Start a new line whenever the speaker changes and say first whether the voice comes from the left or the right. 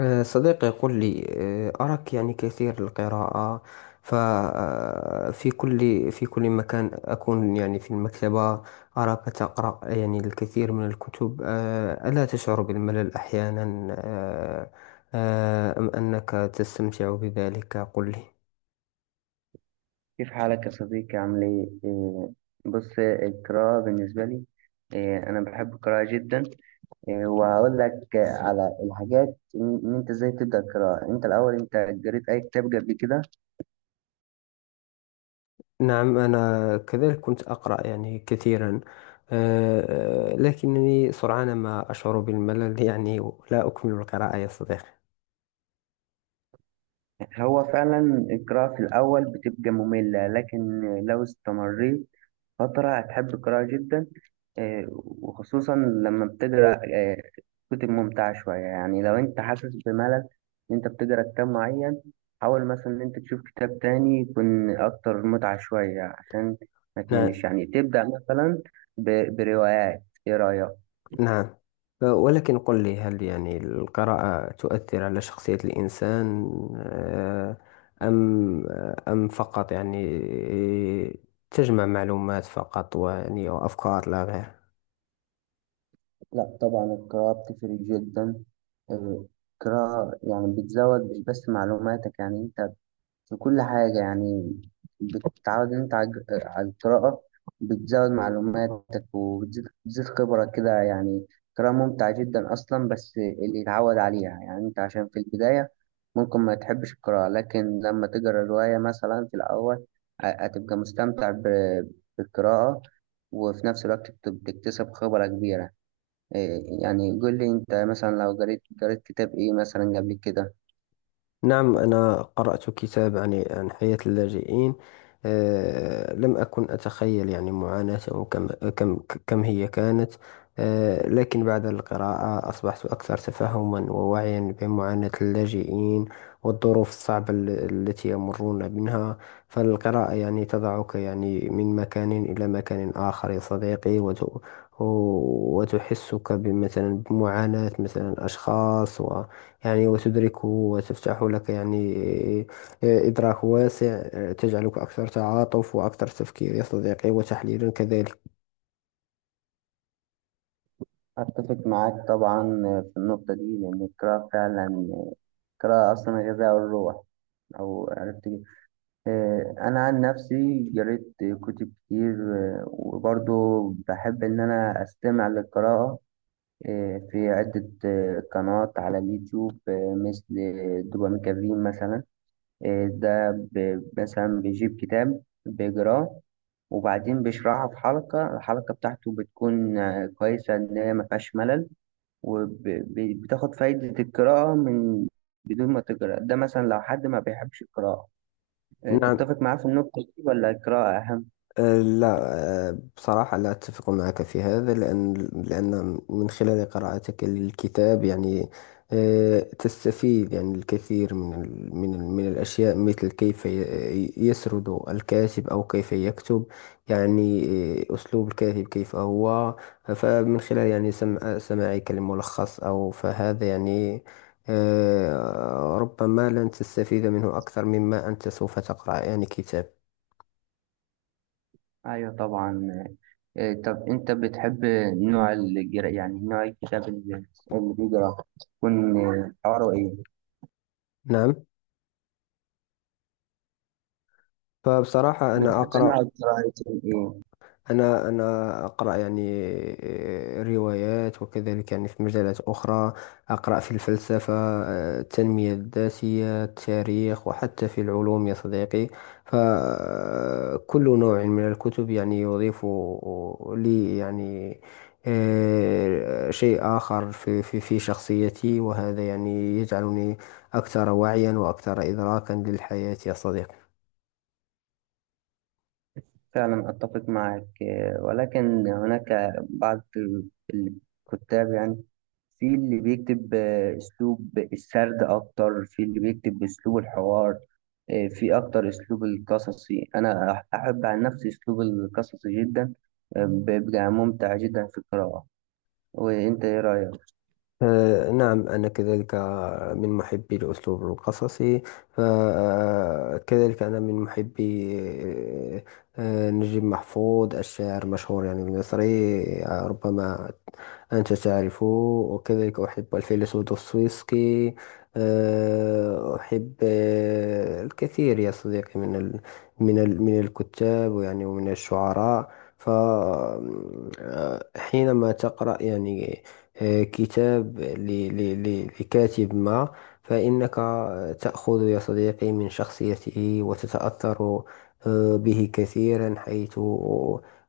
left: صديقي يقول لي. أراك يعني كثير القراءة. ففي كل مكان أكون يعني في المكتبة. أراك تقرأ يعني الكثير من الكتب. ألا تشعر بالملل أحيانا؟ آه، أم أنك تستمتع بذلك؟ قل لي.
right: كيف حالك يا صديقي، عامل ايه؟ بص، القراءة بالنسبة لي، أنا بحب القراءة جدا. وهقول لك على الحاجات، إن أنت إزاي تبدأ القراءة. أنت الأول، أنت قريت أي كتاب قبل كده؟
left: نعم، أنا كذلك كنت أقرأ يعني كثيرا. لكنني سرعان ما أشعر بالملل، يعني لا أكمل القراءة يا صديقي.
right: هو فعلا القراءة في الأول بتبقى مملة، لكن لو استمريت فترة هتحب القراءة جدا. وخصوصا لما بتقرأ كتب ممتعة شوية. يعني لو أنت حاسس بملل إن أنت بتقرأ كتاب معين، حاول مثلا إن أنت تشوف كتاب تاني يكون أكتر متعة شوية عشان ما
left: نعم.
right: تملش. يعني تبدأ مثلا بروايات، إيه رأيك؟
left: نعم. ولكن قل لي، هل يعني القراءة تؤثر على شخصية الإنسان؟ آه، أم أم فقط يعني تجمع معلومات فقط، ويعني وأفكار لا غير.
right: لا طبعا، القراءة بتفرق جدا. آه، القراءة يعني بتزود مش بس معلوماتك، يعني أنت في كل حاجة. يعني بتتعود إن أنت على القراءة. بتزود معلوماتك، وبتزيد خبرك كده يعني. قراءة ممتعة جدا أصلا بس اللي يتعود عليها، يعني أنت عشان في البداية ممكن ما تحبش القراءة، لكن لما تقرأ رواية مثلا في الأول هتبقى مستمتع بالقراءة، وفي نفس الوقت بتكتسب خبرة كبيرة. يعني قول لي أنت مثلا لو قريت كتاب إيه مثلا قبل كده.
left: نعم، أنا قرأت كتاب عن حياة اللاجئين. لم أكن أتخيل يعني معاناتهم. كم كم هي كانت. لكن بعد القراءة أصبحت أكثر تفهما ووعيا بمعاناة اللاجئين، والظروف الصعبة التي يمرون منها. فالقراءة يعني تضعك يعني من مكان إلى مكان آخر يا صديقي، وتحسك بمثلا بمعاناة مثلا أشخاص، يعني وتدركه، وتفتح لك يعني إدراك واسع. تجعلك أكثر تعاطف وأكثر تفكير يا صديقي، وتحليلا كذلك.
right: أتفق معاك طبعا في النقطة دي، لأن القراءة فعلا، القراءة أصلا غذاء الروح، أو عرفت إيه. أنا عن نفسي قريت كتب كتير. وبرضو بحب إن أنا أستمع للقراءة، في عدة قنوات على اليوتيوب، مثل دوبامين كافين مثلا. ده مثلا بيجيب كتاب بيقراه، وبعدين بيشرحه في حلقة. الحلقة بتاعته بتكون كويسة إن هي مفيهاش ملل، وبتاخد فايدة القراءة من بدون ما تقرأ. ده مثلا لو حد ما بيحبش القراءة،
left: نعم.
right: تتفق معاه في النقطة دي ولا القراءة أهم؟
left: لا. بصراحة لا أتفق معك في هذا، لأن من خلال قراءتك للكتاب، يعني تستفيد يعني الكثير من الأشياء، مثل كيف يسرد الكاتب أو كيف يكتب، يعني أسلوب الكاتب كيف هو. فمن خلال يعني سماعك لملخص أو فهذا يعني ربما لن تستفيد منه أكثر مما أنت سوف تقرأ يعني كتاب.
right: أيوة طبعا. طب أنت بتحب نوع القراءة، يعني نوع الكتاب اللي بيقرأ يكون حواره إيه؟
left: نعم. فبصراحة
right: بتحب نوع القراءة يكون إيه؟
left: أنا أقرأ يعني روايات، وكذلك يعني في مجالات أخرى أقرأ في الفلسفة، التنمية الذاتية، التاريخ، وحتى في العلوم يا صديقي. فكل نوع من الكتب يعني يضيف لي يعني شيء آخر في شخصيتي، وهذا يعني يجعلني أكثر وعيا وأكثر إدراكا للحياة يا صديقي.
right: فعلا أتفق معك. ولكن هناك بعض الكتاب، يعني في اللي بيكتب أسلوب السرد أكتر، في اللي بيكتب أسلوب الحوار، في أكتر أسلوب القصصي. أنا أحب عن نفسي أسلوب القصصي جدا. بيبقى ممتع جدا في القراءة. وأنت إيه رأيك؟
left: نعم، أنا كذلك من محبي الأسلوب القصصي. فكذلك أنا من محبي آه، نجيب محفوظ، الشاعر المشهور يعني المصري. ربما أنت تعرفه. وكذلك أحب الفيلسوف دوستويفسكي. أحب الكثير يا صديقي من الكتاب، ويعني ومن الشعراء. فحينما تقرأ يعني كتاب لكاتب ما، فإنك تأخذ يا صديقي من شخصيته وتتأثر به كثيرا، حيث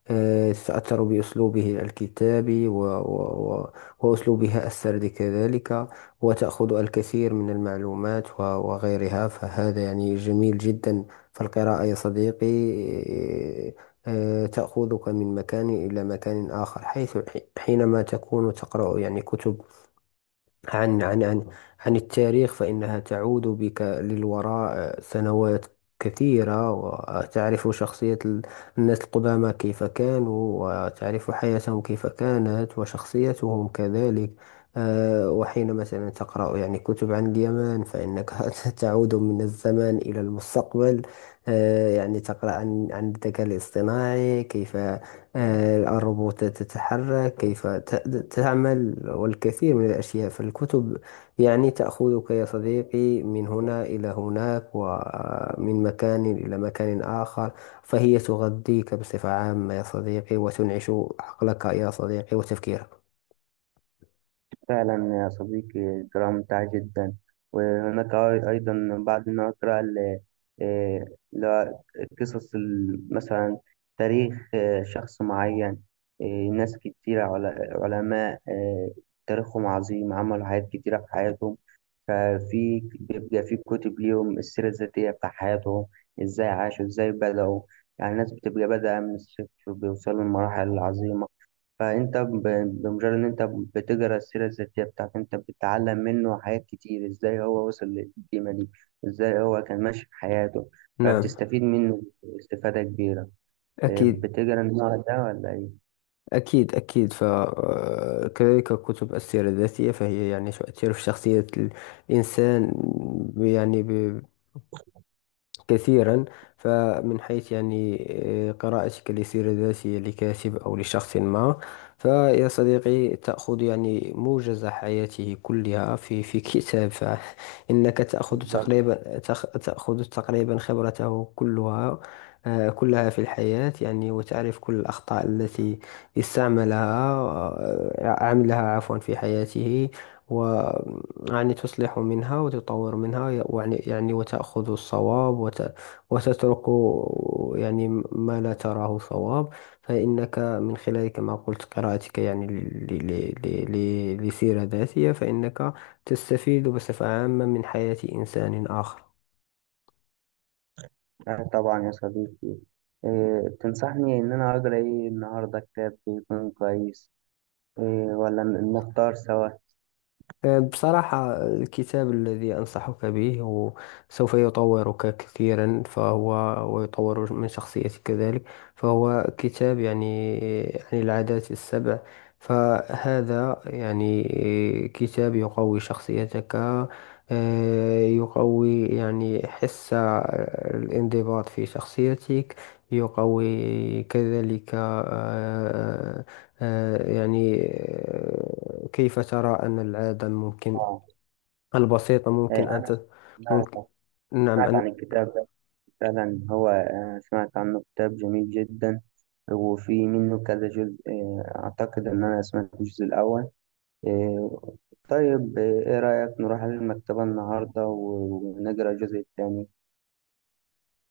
left: تتأثر بأسلوبه الكتابي وأسلوبها السردي كذلك. وتأخذ الكثير من المعلومات وغيرها، فهذا يعني جميل جدا. فالقراءة يا صديقي آه، تأخذك من مكان إلى مكان آخر، حيث حينما تكون تقرأ يعني كتب عن عن عن عن التاريخ، فإنها تعود بك للوراء سنوات كثيرة، وتعرف شخصية الناس القدامى كيف كانوا، وتعرف حياتهم كيف كانت، وشخصيتهم كذلك. وحين مثلا تقرأ يعني كتب عن اليمن، فإنك تعود من الزمان إلى المستقبل. يعني تقرأ عن الذكاء الاصطناعي، كيف الروبوتات تتحرك، كيف تعمل، والكثير من الأشياء. فالكتب يعني تأخذك يا صديقي من هنا إلى هناك، ومن مكان إلى مكان آخر. فهي تغذيك بصفة عامة يا صديقي، وتنعش عقلك يا صديقي وتفكيرك.
right: فعلا يا صديقي، القراءة ممتعة جدا. وهناك أيضا بعد ما أقرأ آه، لا- مثلا تاريخ شخص معين. آه، ناس كتيرة، علماء، تاريخهم عظيم، عملوا حاجات كتيرة في حياتهم. ففي بيبقى في كتب ليهم، السيرة الذاتية بتاع حياتهم، إزاي عاشوا، إزاي بدأوا. يعني الناس بتبقى بادئة من الصفر، بيوصلوا لمراحل عظيمة. فانت بمجرد ان انت بتقرا السيره الذاتيه بتاعته، انت بتتعلم منه حاجات كتير، ازاي هو وصل للقيمه دي، ازاي هو كان ماشي في حياته.
left: نعم.
right: فبتستفيد منه استفاده كبيره.
left: أكيد،
right: بتقرا النوع ده ولا ايه؟
left: أكيد، أكيد. فكذلك كتب السيرة الذاتية فهي يعني تؤثر في شخصية الإنسان، يعني كثيرا. فمن حيث يعني قراءتك لسيرة ذاتية لكاتب أو لشخص ما، فيا صديقي تأخذ يعني موجز حياته كلها في كتاب، فإنك تأخذ
right: بالظبط.
left: تقريبا، تأخذ تقريبا خبرته كلها، كلها في الحياة يعني. وتعرف كل الأخطاء التي استعملها، عملها عفوا، في حياته، يعني تصلح منها وتطور منها، يعني وتأخذ الصواب وتترك يعني ما لا تراه صواب. فإنك من خلال، كما قلت، قراءتك يعني لسيرة ذاتية، فإنك تستفيد بصفة عامة من حياة إنسان آخر.
right: آه، طبعا يا صديقي. تنصحني ان انا اقرا ايه النهارده، كتاب يكون كويس؟ إيه ولا نختار سوا؟
left: بصراحة الكتاب الذي أنصحك به هو سوف يطورك كثيرا، فهو ويطور من شخصيتك كذلك. فهو كتاب يعني عن العادات السبع. فهذا يعني كتاب يقوي شخصيتك، يقوي يعني حس الانضباط في شخصيتك، يقوي كذلك يعني كيف ترى أن العادة ممكن،
right: اه،
left: البسيطة ممكن أن
right: انا سمعت
left: ممكن.
right: سمعت
left: نعم.
right: عن الكتاب. فعلا هو، سمعت عنه، كتاب جميل جدا وفي منه كذا جزء. أعتقد إن أنا سمعت الجزء الأول. آه، طيب. إيه رأيك نروح على المكتبة النهاردة ونقرأ الجزء الثاني؟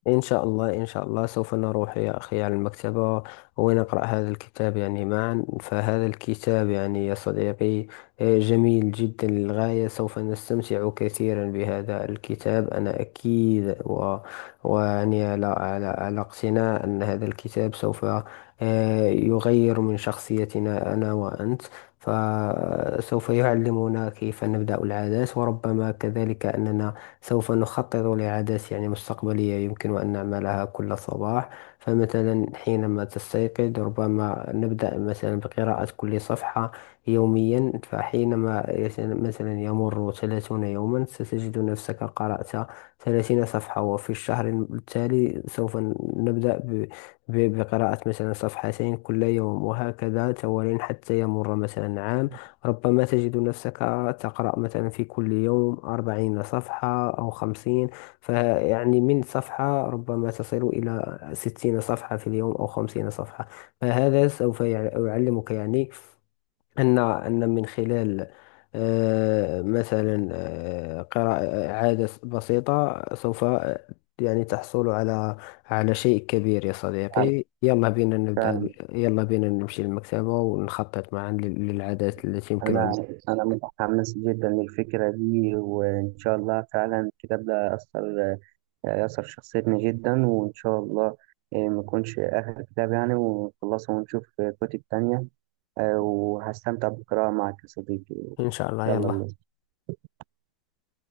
left: إن شاء الله، إن شاء الله سوف نروح يا أخي على المكتبة ونقرأ هذا الكتاب يعني معا. فهذا الكتاب يعني يا صديقي جميل جدا للغاية. سوف نستمتع كثيرا بهذا الكتاب أنا أكيد، ويعني على اقتناع أن هذا الكتاب سوف يغير من شخصيتنا أنا وأنت. فسوف يعلمنا كيف نبدأ العادات، وربما كذلك أننا سوف نخطط لعادات يعني مستقبلية يمكن أن نعملها كل صباح. فمثلا حينما تستيقظ ربما نبدأ مثلا بقراءة كل صفحة يوميا. فحينما مثلا يمر 30 يوما، ستجد نفسك قرأت 30 صفحة. وفي الشهر التالي سوف نبدأ بقراءة مثلا صفحتين كل يوم، وهكذا توالي حتى يمر مثلا عام. ربما تجد نفسك تقرأ مثلا في كل يوم 40 صفحة أو 50. فيعني من صفحة ربما تصل إلى 60 صفحة في اليوم أو 50 صفحة. فهذا سوف يعلمك يعني أن من خلال مثلا قراءة عادة بسيطة سوف يعني تحصل على شيء كبير يا صديقي.
right: فعلا،
left: يلا بينا نمشي للمكتبة، ونخطط معا للعادات التي يمكن
right: أنا
left: أن.
right: أنا متحمس جدا للفكرة دي، وإن شاء الله فعلا الكتاب ده أثر شخصيتنا جدا. وإن شاء الله ما يكونش آخر كتاب، يعني ونخلصه ونشوف كتب تانية. وهستمتع بالقراءة معك يا صديقي.
left: إن شاء الله،
right: يلا
left: يلا.
right: بينا.